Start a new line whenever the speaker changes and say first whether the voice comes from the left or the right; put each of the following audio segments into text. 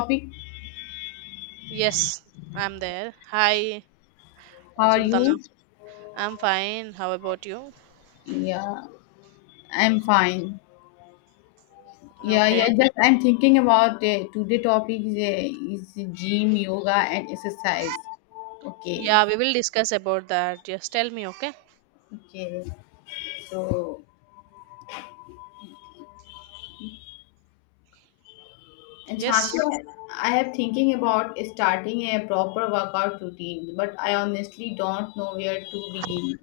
left: Topic.
right: Yes, I'm there. Hi,
left: How are
right: Sultana.
left: you?
right: I'm fine. How about you?
left: Yeah, I'm fine. Yeah,
right: Okay.
left: yeah. Just I'm thinking about today topic is gym, yoga, and exercise. Okay,
right: Yeah, we will discuss about that. Just tell me, okay?
left: okay. So, and Chansey,
right: Yes.
left: I have thinking about starting a proper workout routine, but I honestly don't know where to begin.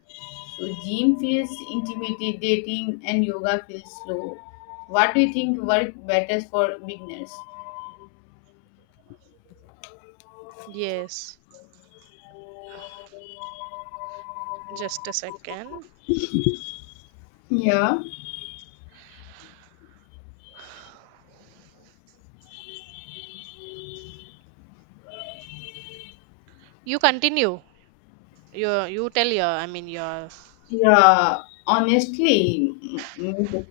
left: So, gym feels intimidating, and yoga feels slow. What do you think work better for beginners?
right: Yes. Just a second.
left: Yeah.
right: You continue. You tell your, I mean, your.
left: Yeah, honestly, mm, mm,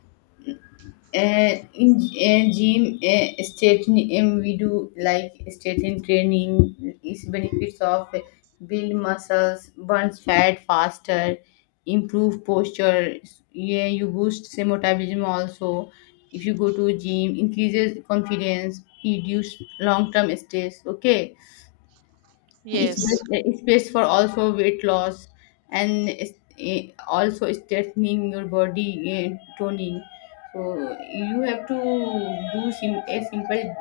left: eh, in gym we do like state training is benefits of build muscles, burns fat faster, improve posture. Yeah, you boost metabolism also. If you go to gym, increases confidence, reduce long term stress. Okay,
right: Yes.
left: it's best for also weight loss and it's, also strengthening your body toning. So you have to do a simple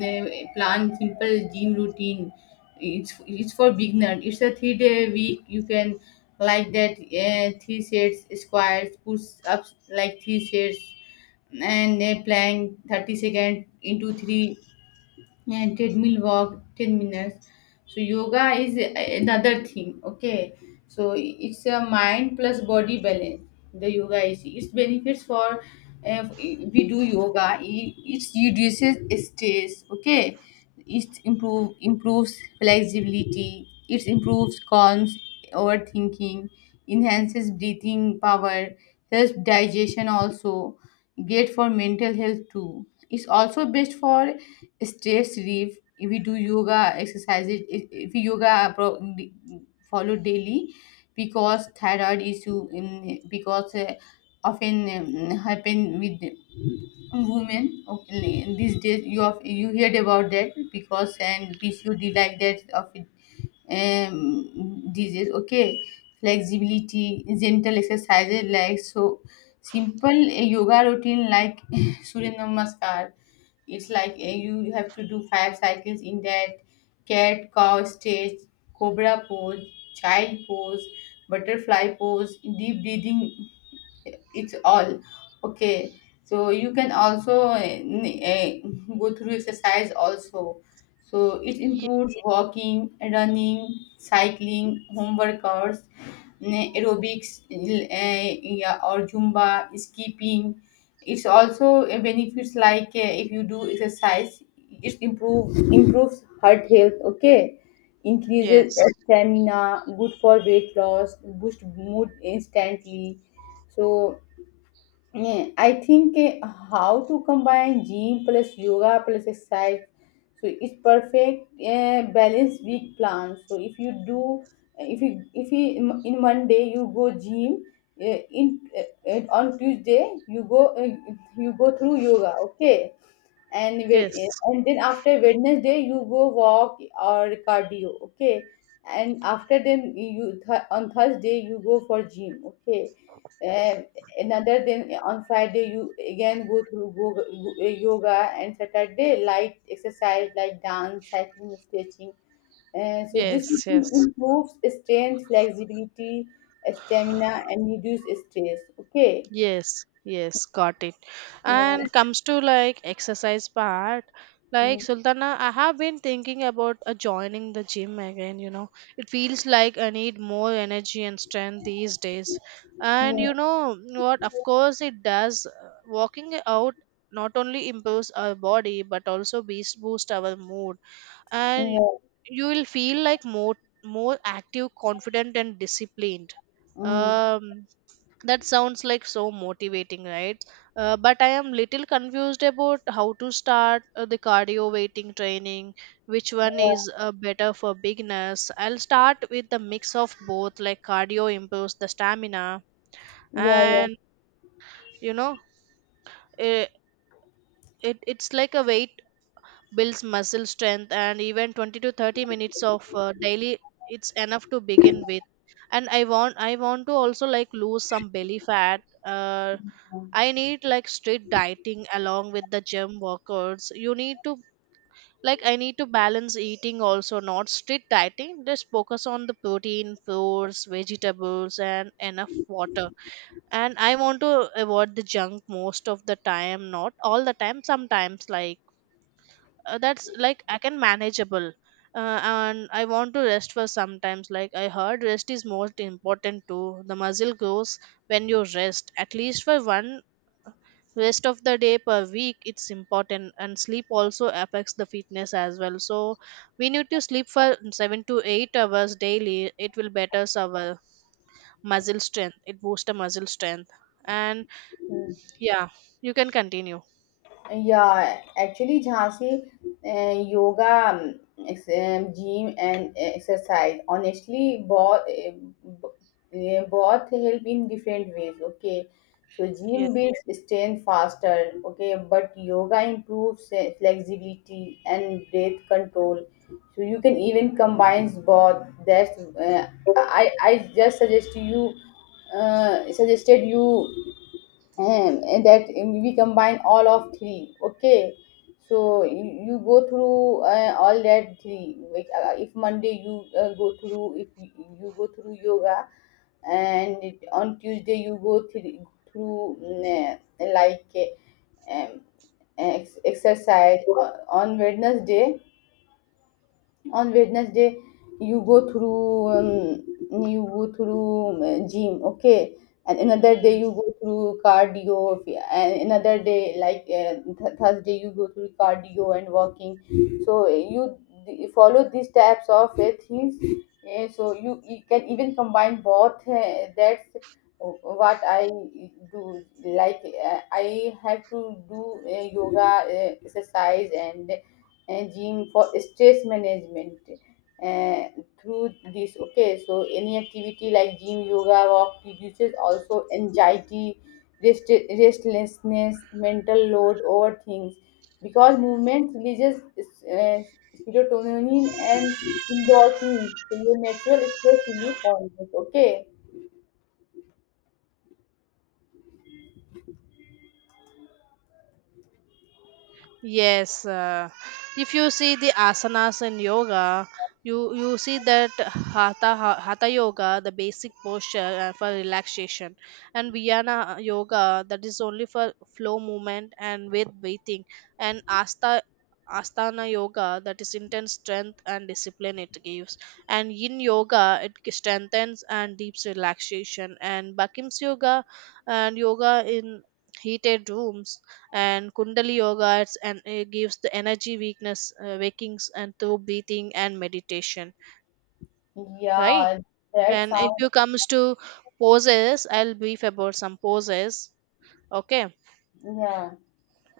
left: plan, simple gym routine. It's for beginner. It's a 3 day week. You can like that three sets squats, push ups like three sets, and a plank 30 second into three, yeah, treadmill walk 10 minutes. So yoga is another thing. Okay, so it's a mind plus body balance. The yoga is its benefits for, we do yoga it reduces stress. Okay, it improves flexibility, it improves calms overthinking, enhances breathing power, helps digestion also, great for mental health too. It's also best for stress relief if we do yoga exercises, if we yoga pro- follow daily, because thyroid issue in because often happen with women. Okay, in these days you have you heard about that, because and PCOD like that of it, um, disease. Okay, flexibility, gentle exercises like, so simple yoga routine like Surya Namaskar. It's like you have to do 5 cycles in that: cat cow stage, cobra pose, child pose, butterfly pose, deep breathing, it's all. Okay, so you can also go through exercise also. So it
right: Ye-
left: includes walking, running, cycling, home workouts, aerobics, yeah, or zumba, skipping. It's also a benefits like, if you do exercise, it improves heart health. Okay, increases
right: Yes.
left: stamina, good for weight loss, boost mood instantly. So yeah, I think, how to combine gym plus yoga plus exercise, so it's perfect balance week plan. So if you do, if you in Monday you go gym, in on Tuesday you go through yoga. Okay, and wed-
right: Yes.
left: and then after Wednesday you go walk or cardio. Okay, and after then on Thursday you go for gym. Okay, uh, another then on Friday you again go through yoga, and Saturday light exercise like dance, cycling, stretching. And so this
right: Yes.
left: routine
right: Yes.
left: improves strength, flexibility, stamina and reduce stress. Okay,
right: Yes, yes, got it.
left: yeah.
right: And comes to like exercise part, like
left: Mm.
right: Sultana, I have been thinking about joining the gym again, you know. It feels like I need more energy and strength these days. And you
left: Yeah,
right: know what, of course it does. Walking out not only improves our body but also beast boost our mood. And
left: yeah.
right: you will feel like more active, confident and disciplined.
left: Mm.
right: Um that sounds like so motivating, right? But I am little confused about how to start the cardio weighting training, which one is better for beginners. I'll start with the mix of both. Like, cardio improves the stamina,
left: Yeah, yeah.
right: and you know it, it's like a weight builds muscle strength. And even 20 to 30 minutes of daily, it's enough to begin with. And I want to also like lose some belly fat. uh, I need like strict dieting along with the gym workouts. You need to, like, I need to balance eating also, not strict dieting. Just focus on the protein, fruits, vegetables, and enough water. And I want to avoid the junk most of the time, not all the time. Sometimes like, that's like I can manageable. And I want to rest for sometimes. Like I heard, rest is most important too. The muscle grows when you rest. At least for one rest of the day per week, it's important, and sleep also affects the fitness as well. So we need to sleep for 7 to 8 hours daily. It will better our muscle strength. It boosts the muscle strength. And yeah, you can continue.
left: Yeah, actually, Jhansi, yoga, gym, and exercise. Honestly, both help in different ways. Okay, so
right: Yes,
left: gym builds strength faster. Okay, but yoga improves flexibility and breath control. So you can even combine both. That's uh, I just suggest you suggested you, and that we combine all of three. Okay, so you go through all that three. Like if Monday you go through, if you go through yoga, and on Tuesday you go through um, exercise. On wednesday on Wednesday you go through, you go through gym. Okay, and another day you
right: yes.
left: go through cardio, and another day like, Thursday you go through cardio and walking. So you follow these types of things. So you can even combine both. That's what I do. Like I have to do yoga, exercise, and gym for stress management, uh, through this. Okay, so any activity like gym, yoga, walk reduces also anxiety, restlessness, mental load, over things, because movement releases uh, serotonin and endorphins, so your natural stress relief hormones. Okay,
right: Yes. If you see the asanas in yoga, you see that hatha hatha yoga, the basic posture for relaxation, and Viyana yoga, that is only for flow movement and with breathing, and Astana yoga, that is intense strength and discipline it gives, and Yin yoga, it strengthens and deeps relaxation, and Bakim's yoga, and yoga in heated rooms, and kundali yoga it's, and it gives the energy weakness wakings and through breathing and meditation, right?
left: yeah, that
right: And if
left: sounds.
right: you comes to poses, I'll brief about some poses, okay?
left: Yeah,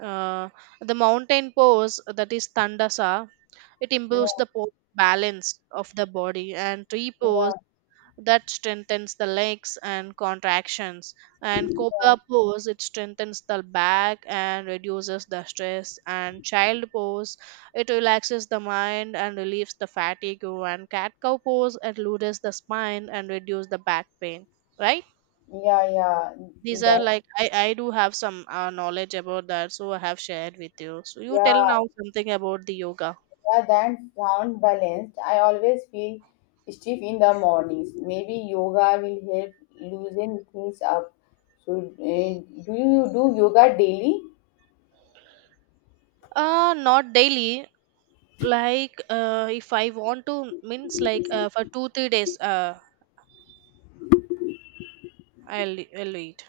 right: uh, the mountain pose, that is tandasa. It
left: yeah,
right: improves the balance of the body. And tree pose,
left: yeah,
right: that strengthens the legs and contractions. And cobra pose, it strengthens the back and reduces the stress. And child pose, it relaxes the mind and relieves the fatigue. And cat cow pose, it loosens the spine and reduces the back pain, right?
left: yeah, yeah, yeah,
right: These are
left: that,
right: like, I do have some knowledge about that, so I have shared with you. So you tell now
left: yeah.
right: something about the yoga.
left: Yeah, that sound balanced. I always feel stiff in the mornings. Maybe yoga will help loosen things up. So, do you do yoga daily?
right: Not daily. Like, if I want to, means like, for 2 3 days, I'll eat.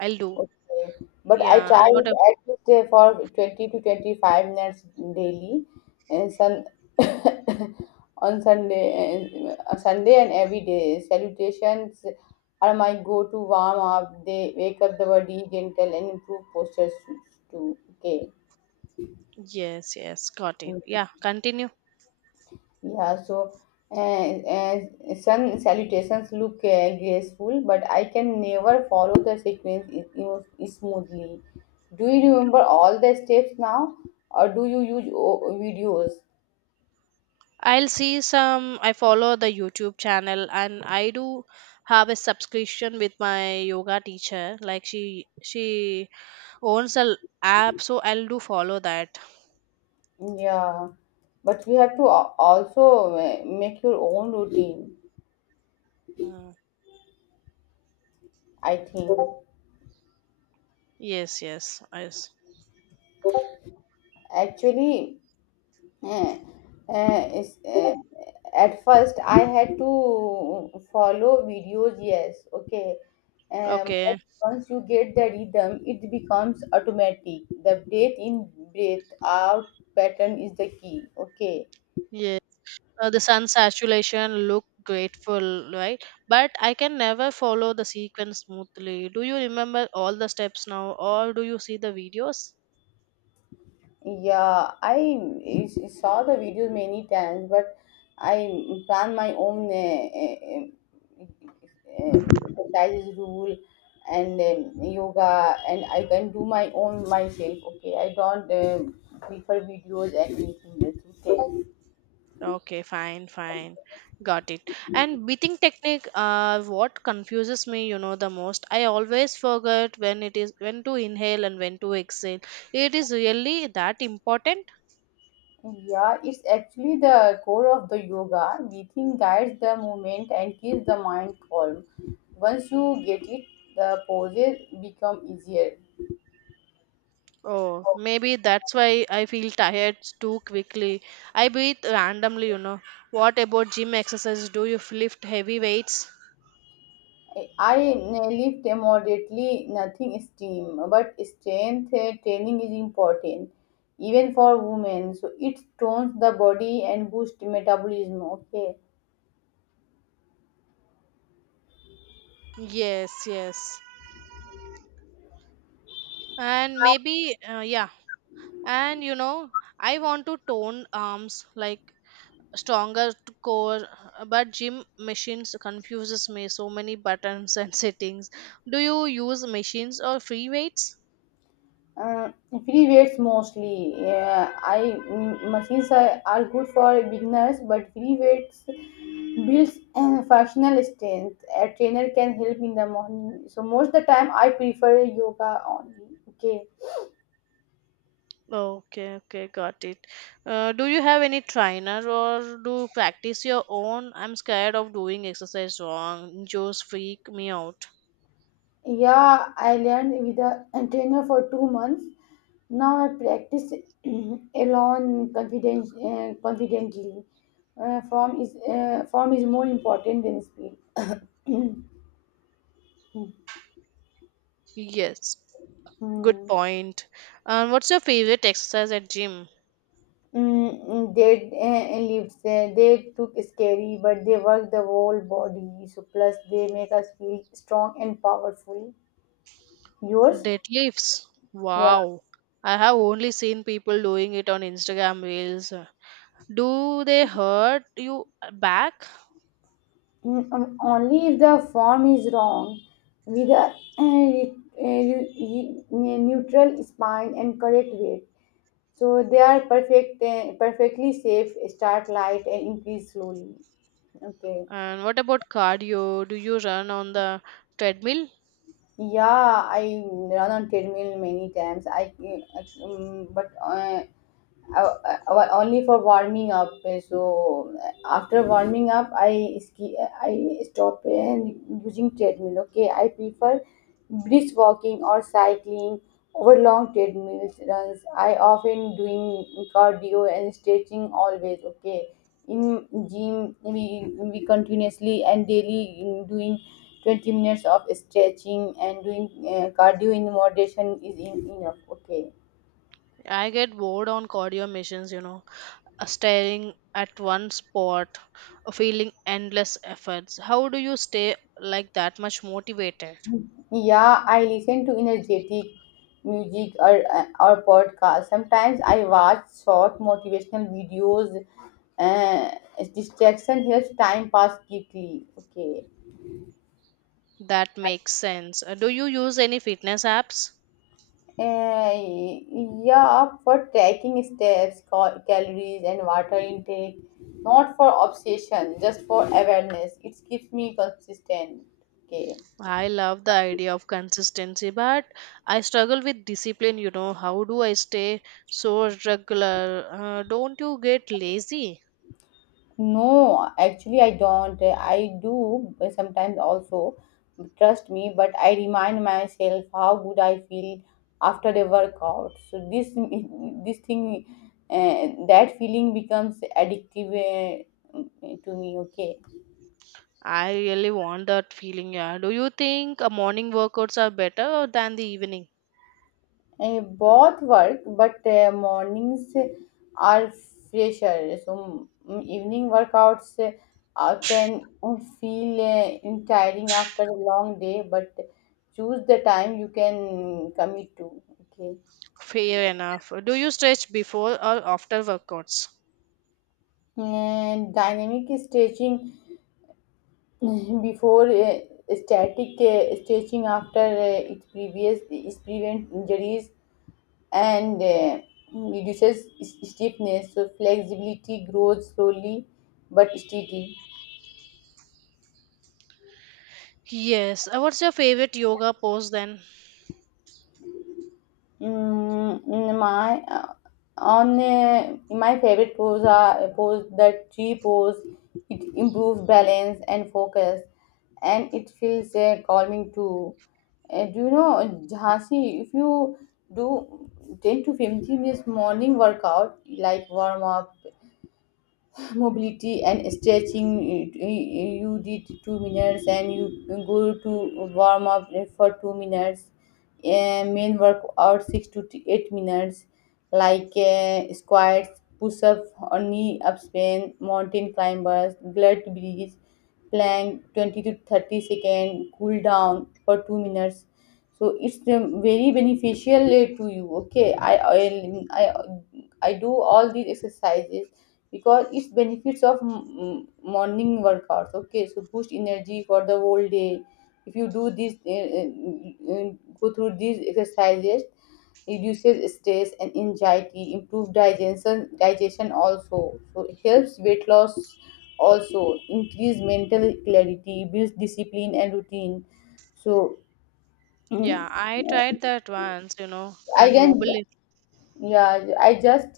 right: I'll do.
left: Okay, but I
right: Yeah,
left: try
right: and what
left: it
right: a.
left: at least for 20 to 25 minutes daily, and sun on Sunday and Sunday and every day. Salutations are my go-to warm up. They wake up the body gentle and improve postures too. Okay.
right: Yes, yes, got it.
left: Mm.
right: Yeah, continue.
left: Yeah, so uh, uh, sun salutations look graceful, but I can never follow the sequence smoothly. Do you remember all the steps now, or do you use videos?
right: I'll see some. I follow the YouTube channel, and I do have a subscription with my yoga teacher. Like, she owns a app, so I'll do follow that.
left: Yeah, but you have to also make your own routine,
right: Mm.
left: I think.
right: Yes, yes, yes.
left: Actually, Eh, eh, is- eh, at first I had to follow videos, yes, okay. But
right: Okay.
left: once you get the rhythm, it becomes automatic. The breath in, breath out pattern is the key, okay.
right: Yeah. The sun saturation look grateful, right? But I can never follow the sequence smoothly. Do you remember all the steps now, or do you see the videos?
left: Yeah, I is saw the video many times, but I plan my own exercises rule and yoga, and I can do my own myself. Okay, I don't prefer videos and anything else. Okay.
right: Okay, fine, fine, got it. And breathing technique, what confuses me, the most, I always forget when it is when to inhale and when to exhale. It is really that important?
left: Yeah, it's actually the core of the yoga. Breathing guides the movement and keeps the mind calm. Once you get it, the poses become easier.
right: Oh, maybe that's why I feel tired too quickly. I breathe randomly, you know. What about gym exercise? Do you lift heavy weights?
left: I lift moderately, nothing extreme, but strength training is important, even for women. So it tones the body and boosts metabolism. Okay,
right: Yes, yes. And maybe, yeah. And you know, I want to tone arms like stronger core, but gym machines confuses me. So many buttons and settings. Do you use machines or free weights?
left: free weights mostly. Yeah, I, machines are good for beginners, but free weights builds functional strength. A trainer can help in the morning. So most the time, I prefer yoga only. Okay.
right: Okay, okay, got it. Do you have any trainer or do you practice your own? I'm scared of doing exercise wrong. Just freak me out.
left: Yeah, I learned with a trainer for 2 months. Now I practice alone confident, confidently. Uh, form is more important than speed.
right: Yes, good point. And what's your favorite exercise at gym?
left: They lived there. They took scary, but they work the whole body. So plus they make us feel strong and powerful. Yours?
right: Deadlifts.
left: Yeah.
right: Wow. I have only seen people doing it on Instagram reels. Do they hurt you back?
left: Only if the form is wrong with a, a neutral spine and correct weight, so they are perfectly safe. Start light and increase slowly. Okay,
right: And what about cardio? Do you run on the treadmill?
left: yeah, I run on treadmill many times. I, eh, I but uh, Only for warming up. So after warming up, I stop, and using treadmill. Okay, I prefer brisk walking or cycling over long treadmill runs. I often doing cardio and stretching always. Okay, in gym we continuously and daily doing. 20 minutes of stretching and doing cardio in moderation is enough. Okay,
right: I get bored on cardio machines, you know, staring at one spot, feeling endless efforts. How do you stay like that much motivated?
left: yeah, I listen to energetic music or podcasts. Sometimes I watch short motivational videos. Uh, Distraction helps time pass quickly. Okay.
right: That makes sense. Do you use any fitness apps?
left: Uh, yeah, for tracking steps, calories, and water intake. Not for obsession, just for awareness. It keeps me consistent. Okay.
right: I love the idea of consistency, but I struggle with discipline. You know, how do I stay so regular? Don't you get lazy?
left: No, actually, I don't. I do sometimes also, trust me, but I remind myself how good I feel after a workout. So this thing, that feeling becomes addictive uh, to me. Okay.
right: I really want that feeling. Yeah. Do you think morning workouts are better than the evening?
left: Both work, but mornings are fresher. So evening workouts can feel tiring after a long day, but choose the time you can commit to. Okay,
right: Fair enough. Do you stretch before or after workouts?
left: and dynamic stretching before static stretching after. Its previous is prevent injuries and reduces stiffness. So flexibility grows slowly but steady.
right: Yes. What's your favorite yoga pose then?
left: Mm, in my on My favorite pose are pose the tree pose. It improves balance and focus, and it feels calming too. Do you know Jhansi? If you do 10 to 15 minutes morning workout like warm up, mobility and stretching, eh, you did 2 minutes and you go to warm up for 2 minutes. Main workout six to eight minutes, like squats, push-ups or knee up span, mountain climbers, glute bridge, plank 20 to 30 second, cool down for 2 minutes. So it's very beneficial to you. Okay, I do all these exercises, because it's benefits of morning workouts. Okay, so boost energy for the whole day if you do this, go through these exercises, reduces stress and anxiety, improve digestion also, so it helps weight loss also, increase mental clarity, builds discipline and routine. So, mm,
right: Yeah, I tried that once, you know,
left: I
right: and
left: can
right: wobble it.
left: yeah, I just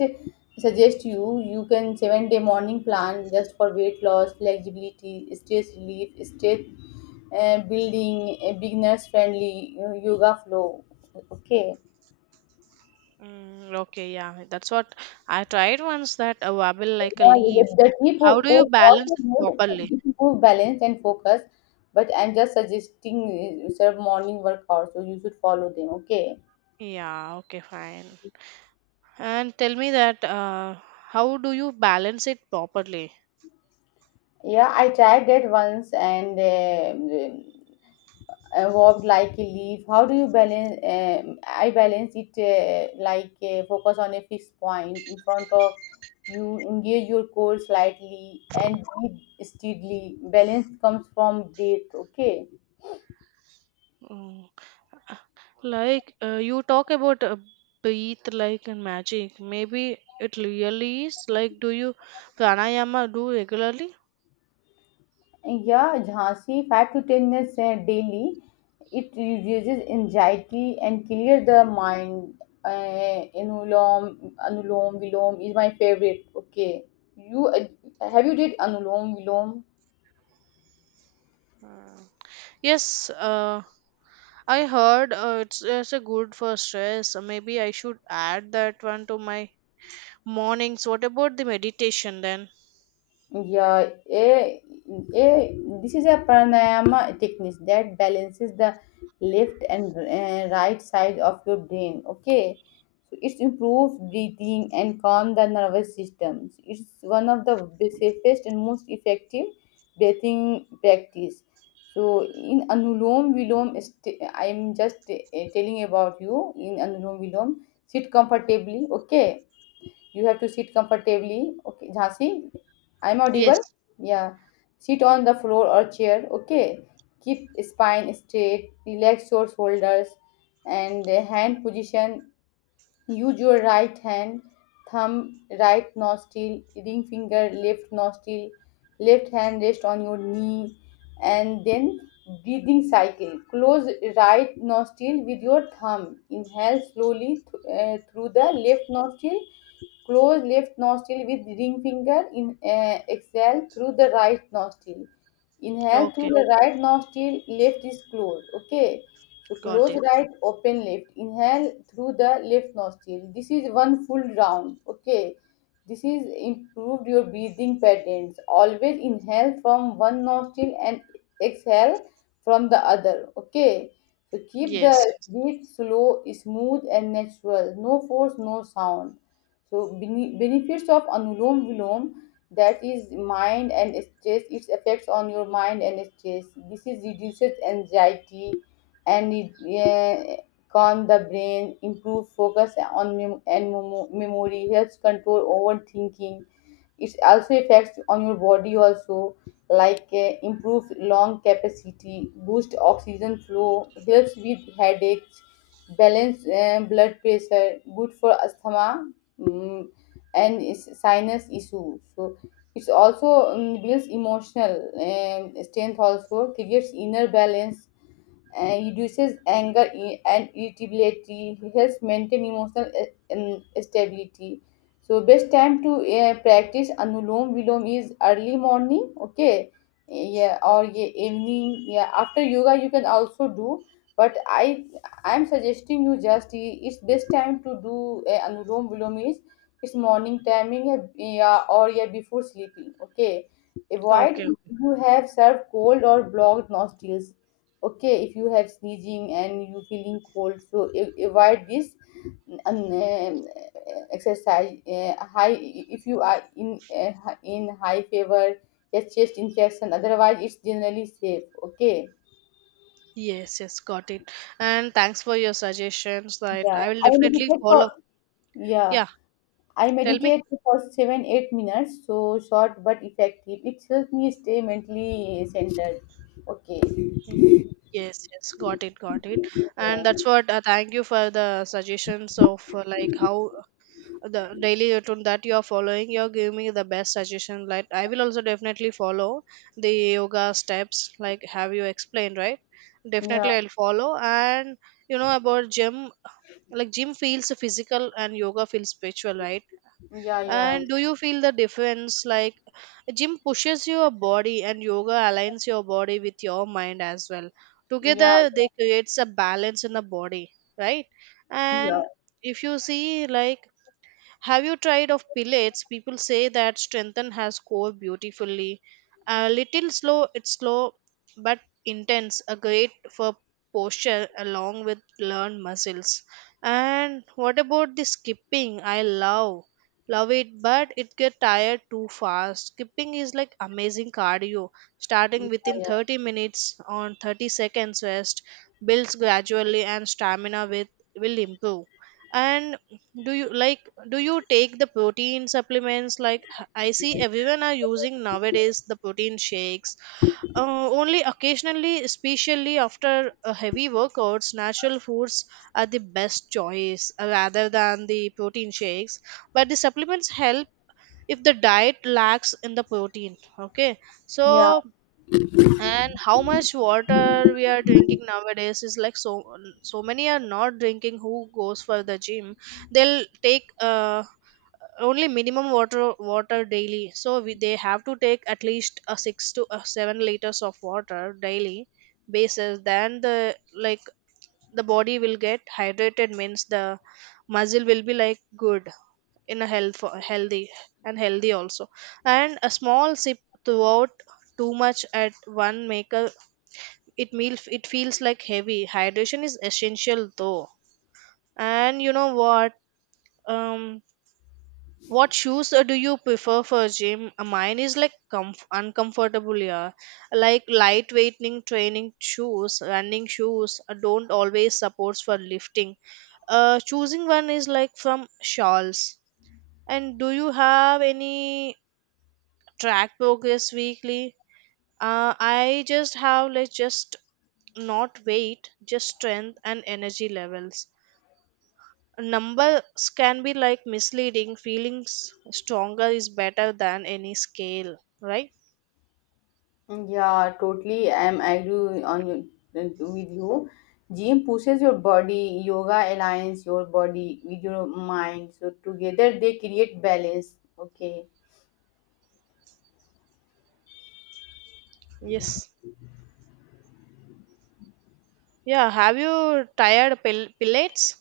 left: suggest you, you can 7 day morning plan just for weight loss, flexibility, stress relief, stress building, a beginners friendly, you know, yoga flow. Okay.
right: Mm, okay, yeah, that's what I tried once, that a wobble like a
left: Yeah,
right: leaf.
left: the three
right: How do you
left: post
right: balance
left: also
right: it
left: good.
right: properly?
left: It improve balance and focus. But I'm just suggesting sort of morning workout, so you should follow them. Okay.
right: Yeah, okay, fine. And tell me that, how do you balance it properly?
left: Yeah, I tried that once, and evolved like a leaf. How do you balance? I balance it like focus on a fixed point in front of you, engage your core slightly and breathe steadily. Balance comes from breath. Okay.
right: Mm. uh, Like, you talk about, breathe like and magic. Maybe it really is. Like, do you pranayama do regularly?
left: Yeah, Jhansi, 5 to 10 minutes daily. It reduces anxiety and clear the mind. Anulom vilom is my favorite. Okay. You have you did anulom vilom?
right: Mm. Yes, I heard, it's a good for stress. Maybe I should add that one to my mornings. What about the meditation then?
left: Yeah. A, this is a pranayama technique that balances the left and right side of your brain. Okay, so it improves breathing and calm the nervous system. So, it's one of the safest and most effective breathing practice. So in Anulom Vilom, I'm just telling about you in Anulom Vilom. Sit comfortably. Okay, you have to sit comfortably. Okay, Jhansi, I'm audible.
right: Yes.
left: Yeah. Sit on the floor or chair. Okay. Keep spine straight. Relax your shoulders and hand position. Use your right hand, thumb, right nostril, ring finger, left nostril. Left hand rest on your knee, and then breathing cycle. Close right nostril with your thumb. Inhale slowly through the left nostril. Close left nostril with ring finger. Exhale through the right nostril. Inhale through
right: Okay,
left: the right nostril. Left is closed. Okay. So
right: got
left: close
right: it.
left: right, open left. Inhale through the left nostril. This is one full round. Okay. This is improved your breathing patterns. Always inhale from one nostril and exhale from the other. Okay. So keep the
right: Yes.
left: breath slow, smooth, and natural. No force, no sound. So benefits of anulom vilom, that is mind and stress, its effects on your mind and stress. This is reduces anxiety, and it uh, calm the brain, improve focus on memory, helps control overthinking. It also affects on your body also, like improve lung capacity, boost oxygen flow, helps with headaches, balance blood pressure, good for asthma, mm, and is sinus issue. So it's also builds emotional strength, also creates inner balance, reduces anger and irritability, helps maintain emotional stability. So best time to practice anulom vilom is early morning, okay, yeah, or yeah, evening. Yeah, after yoga you can also do, but I'm suggesting you just it's best time to do anulom vilom is it's morning timing, yeah, yeah, or yeah, before sleeping, okay. Avoid
right: Okay.
left: if you have served cold or blocked nostrils. Okay, if you have sneezing and you feeling cold, so avoid this um, uh, exercise. High If you are in high fever, your chest infection, otherwise it's generally safe. Okay.
right: Yes, yes, got it. And thanks for your suggestions that
left: yeah
right: I will
left: i
right: definitely
left: meditate for
right: follow.
left: yeah
right: Yeah,
left: I
right: tell me.
left: meditate for 7 8 minutes, so short but effective. It helps me stay mentally centered. Okay.
right: Mm. Yes, yes, got it, got it. And
left: Yeah,
right: that's what, thank you for the suggestions of, like how the daily routine that you are following, you're giving me the best suggestion. Like, I will also definitely follow the yoga steps like have you explained, right? Definitely I'll follow. And you know about gym, like gym feels physical and yoga feels spiritual, right?
left: yeah, yeah.
right: And do
left: Yeah,
right: you feel the difference, like gym pushes your body and yoga aligns your body with your mind as well. Together
left: yeah,
right: they creates a balance in the body, right?
left: yeah,
right: And if you see, like, have you tried of pellets? People say that strengthen has core beautifully. A little slow, it's slow but intense. A great for posture along with learned muscles. And what about the skipping? I love it, but it get tired too fast. Skipping is like amazing cardio. Starting within
left: yeah,
right: 30 minutes on 30 seconds rest, builds gradually and stamina with will improve. And do you like, do you take the protein supplements, like I see everyone are using nowadays the protein shakes? Only occasionally, especially after a heavy workouts, natural foods are the best choice, rather than the protein shakes. But the supplements help if the diet lacks in the protein, okay? So,
left: yeah.
right: and how much water we are drinking nowadays is like, so many are not drinking who goes for the gym. They'll take, only minimum water daily. So we, they have to take at least a 6 to a 7 liters of water daily basis, then the like, the body will get hydrated, means the muscle will be like good in a healthy and healthy also. And a small sip throughout. Too much at one make a it meal, it feels like heavy. Hydration is essential though. And you know what, um what shoes do you prefer for gym? Mine is like uncomfortable, yeah. Like lightweight training shoes, running shoes, don't always supports for lifting. Choosing one is like from shawls. And do you have any track progress weekly? I just have like, just not weight, just strength and energy levels. Numbers can be like misleading. Feelings stronger is better than any scale, right?
left: Yeah, totally. I'm agree with you. Gym pushes your body, yoga aligns your body with your mind. So together they create balance. Okay.
right: Yes. Yeah. Have you tired pilates?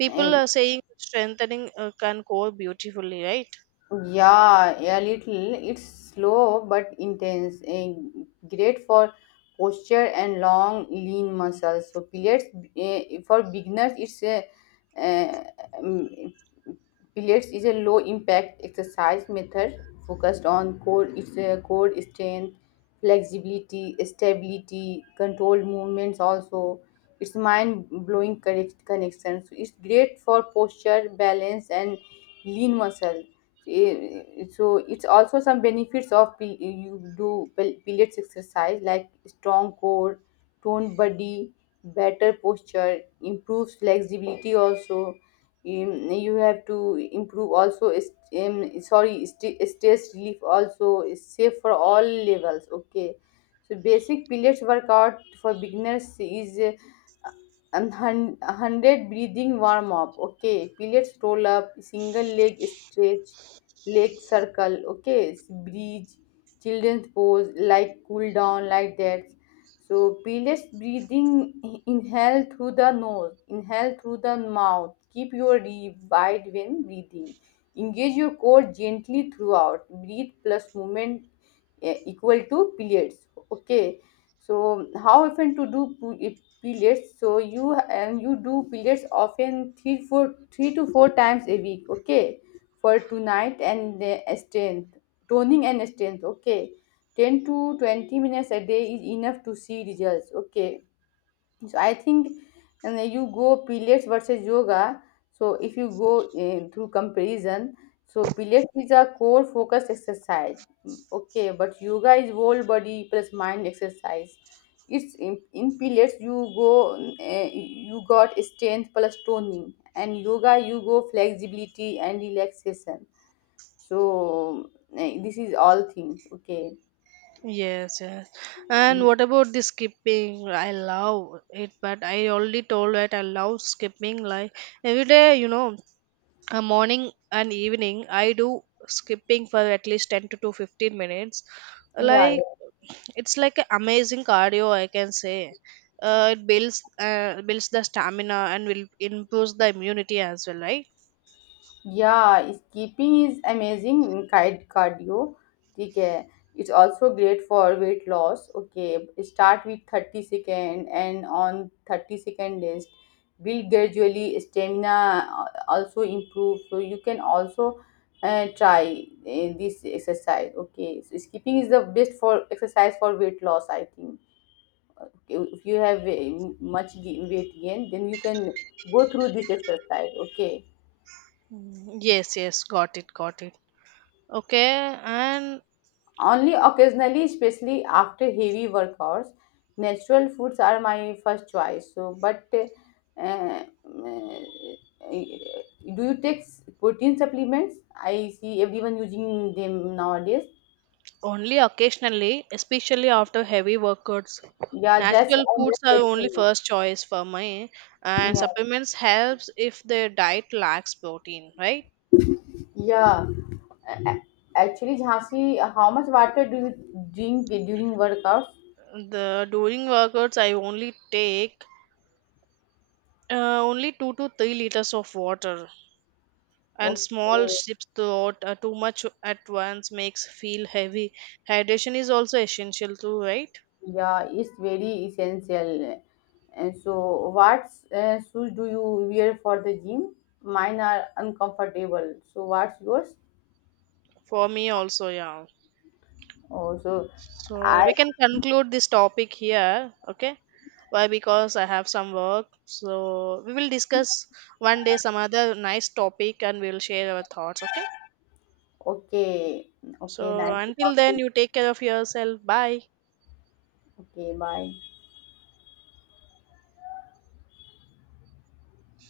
right: People are saying strengthening can go beautifully, right?
left: Yeah, a little. It's slow but intense. Great for posture and long, lean muscles. So, pilates for beginners, it's a uh, um, pilates is a low impact exercise method focused on core. It's a core strength, flexibility, stability, controlled movements. Also, it's mind blowing connection. So, it's great for posture, balance, and lean muscle. So it's also some benefits of pilates exercise, like strong core, toned body, better posture, improves flexibility also. You have to improve also um, sorry, stress relief also, is safe for all levels. Okay. So basic pilates workout for beginners is 100 breathing warm up. Okay, pilates roll up, single leg stretch, lake circle. Okay, bridge, children's pose, like cool down, like that. So painless breathing, inhale through the nose, inhale through the mouth, keep your rib wide when breathing, engage your core gently throughout, breathe plus movement equal to periods. Okay. So how often to do periods? So you, and you do periods often three to four times a week. Okay. For tonight and the strength, toning and strength. Okay, 10 to 20 minutes a day is enough to see results. Okay. So I think, and you go pilates versus yoga. So if you go through comparison, so pilates is a core focused exercise, okay, but yoga is whole body plus mind exercise. It's in pilates you go you got strength plus toning, and yoga you go flexibility and relaxation. So this is all things. Okay.
right: Yes, yes. And what about the skipping? I love it, but I already told that I love skipping like every day, you know, a morning and evening I do skipping for at least 10 to 2 15 minutes,
left: Yeah,
right: like,
left: yeah,
right: it's like an amazing cardio, I can say. It builds the stamina and will improves the immunity as well, right?
left: yeah. Skipping is amazing. Kite cardio. ठीक है. It's also great for weight loss. Okay. Start with 30 second and on 30-second list, build gradually stamina also improve. So you can also try this exercise. Okay. So skipping is the best for exercise for weight loss, I think. If you have much weight gain, then you can go through this exercise. Okay.
right: Mm, yes, yes, got it, got it, okay. And,
left: Only occasionally, especially after heavy workouts, natural foods are my first choice. So but eh, do you take protein supplements? I see everyone using them nowadays.
right: only occasionally, especially after heavy workouts,
left: Yeah, that's
right: natural
left: I'm
right: foods are
left: just
right: only
left: telling
right: first choice for me.
left: you.
right: And
left: Yeah,
right: supplements helps if the diet lacks protein, right?
left: yeah. A- a- Actually, Jhansi, how much water do you drink during workouts?
right: The during workouts, I only take, only 2 to 3 liters of water, and small
left: Okay.
right: sips throughout. Too much at once makes feel heavy. Hydration is also essential too, right?
left: Yeah, it's very essential. And so, what shoes do you wear for the gym? Mine are uncomfortable. So, what's yours?
right: For me also, yeah.
left: Oh, so
right: So
left: I.
right: we can conclude this topic here, okay? Why? Because I have some work. So we will discuss one day some other nice topic, and we will share our thoughts, okay?
left: Okay, okay,
right: So
left: nice to
right: until
left: talk to
right: then,
left: you.
right: you take care of yourself. Bye.
left: Okay, bye.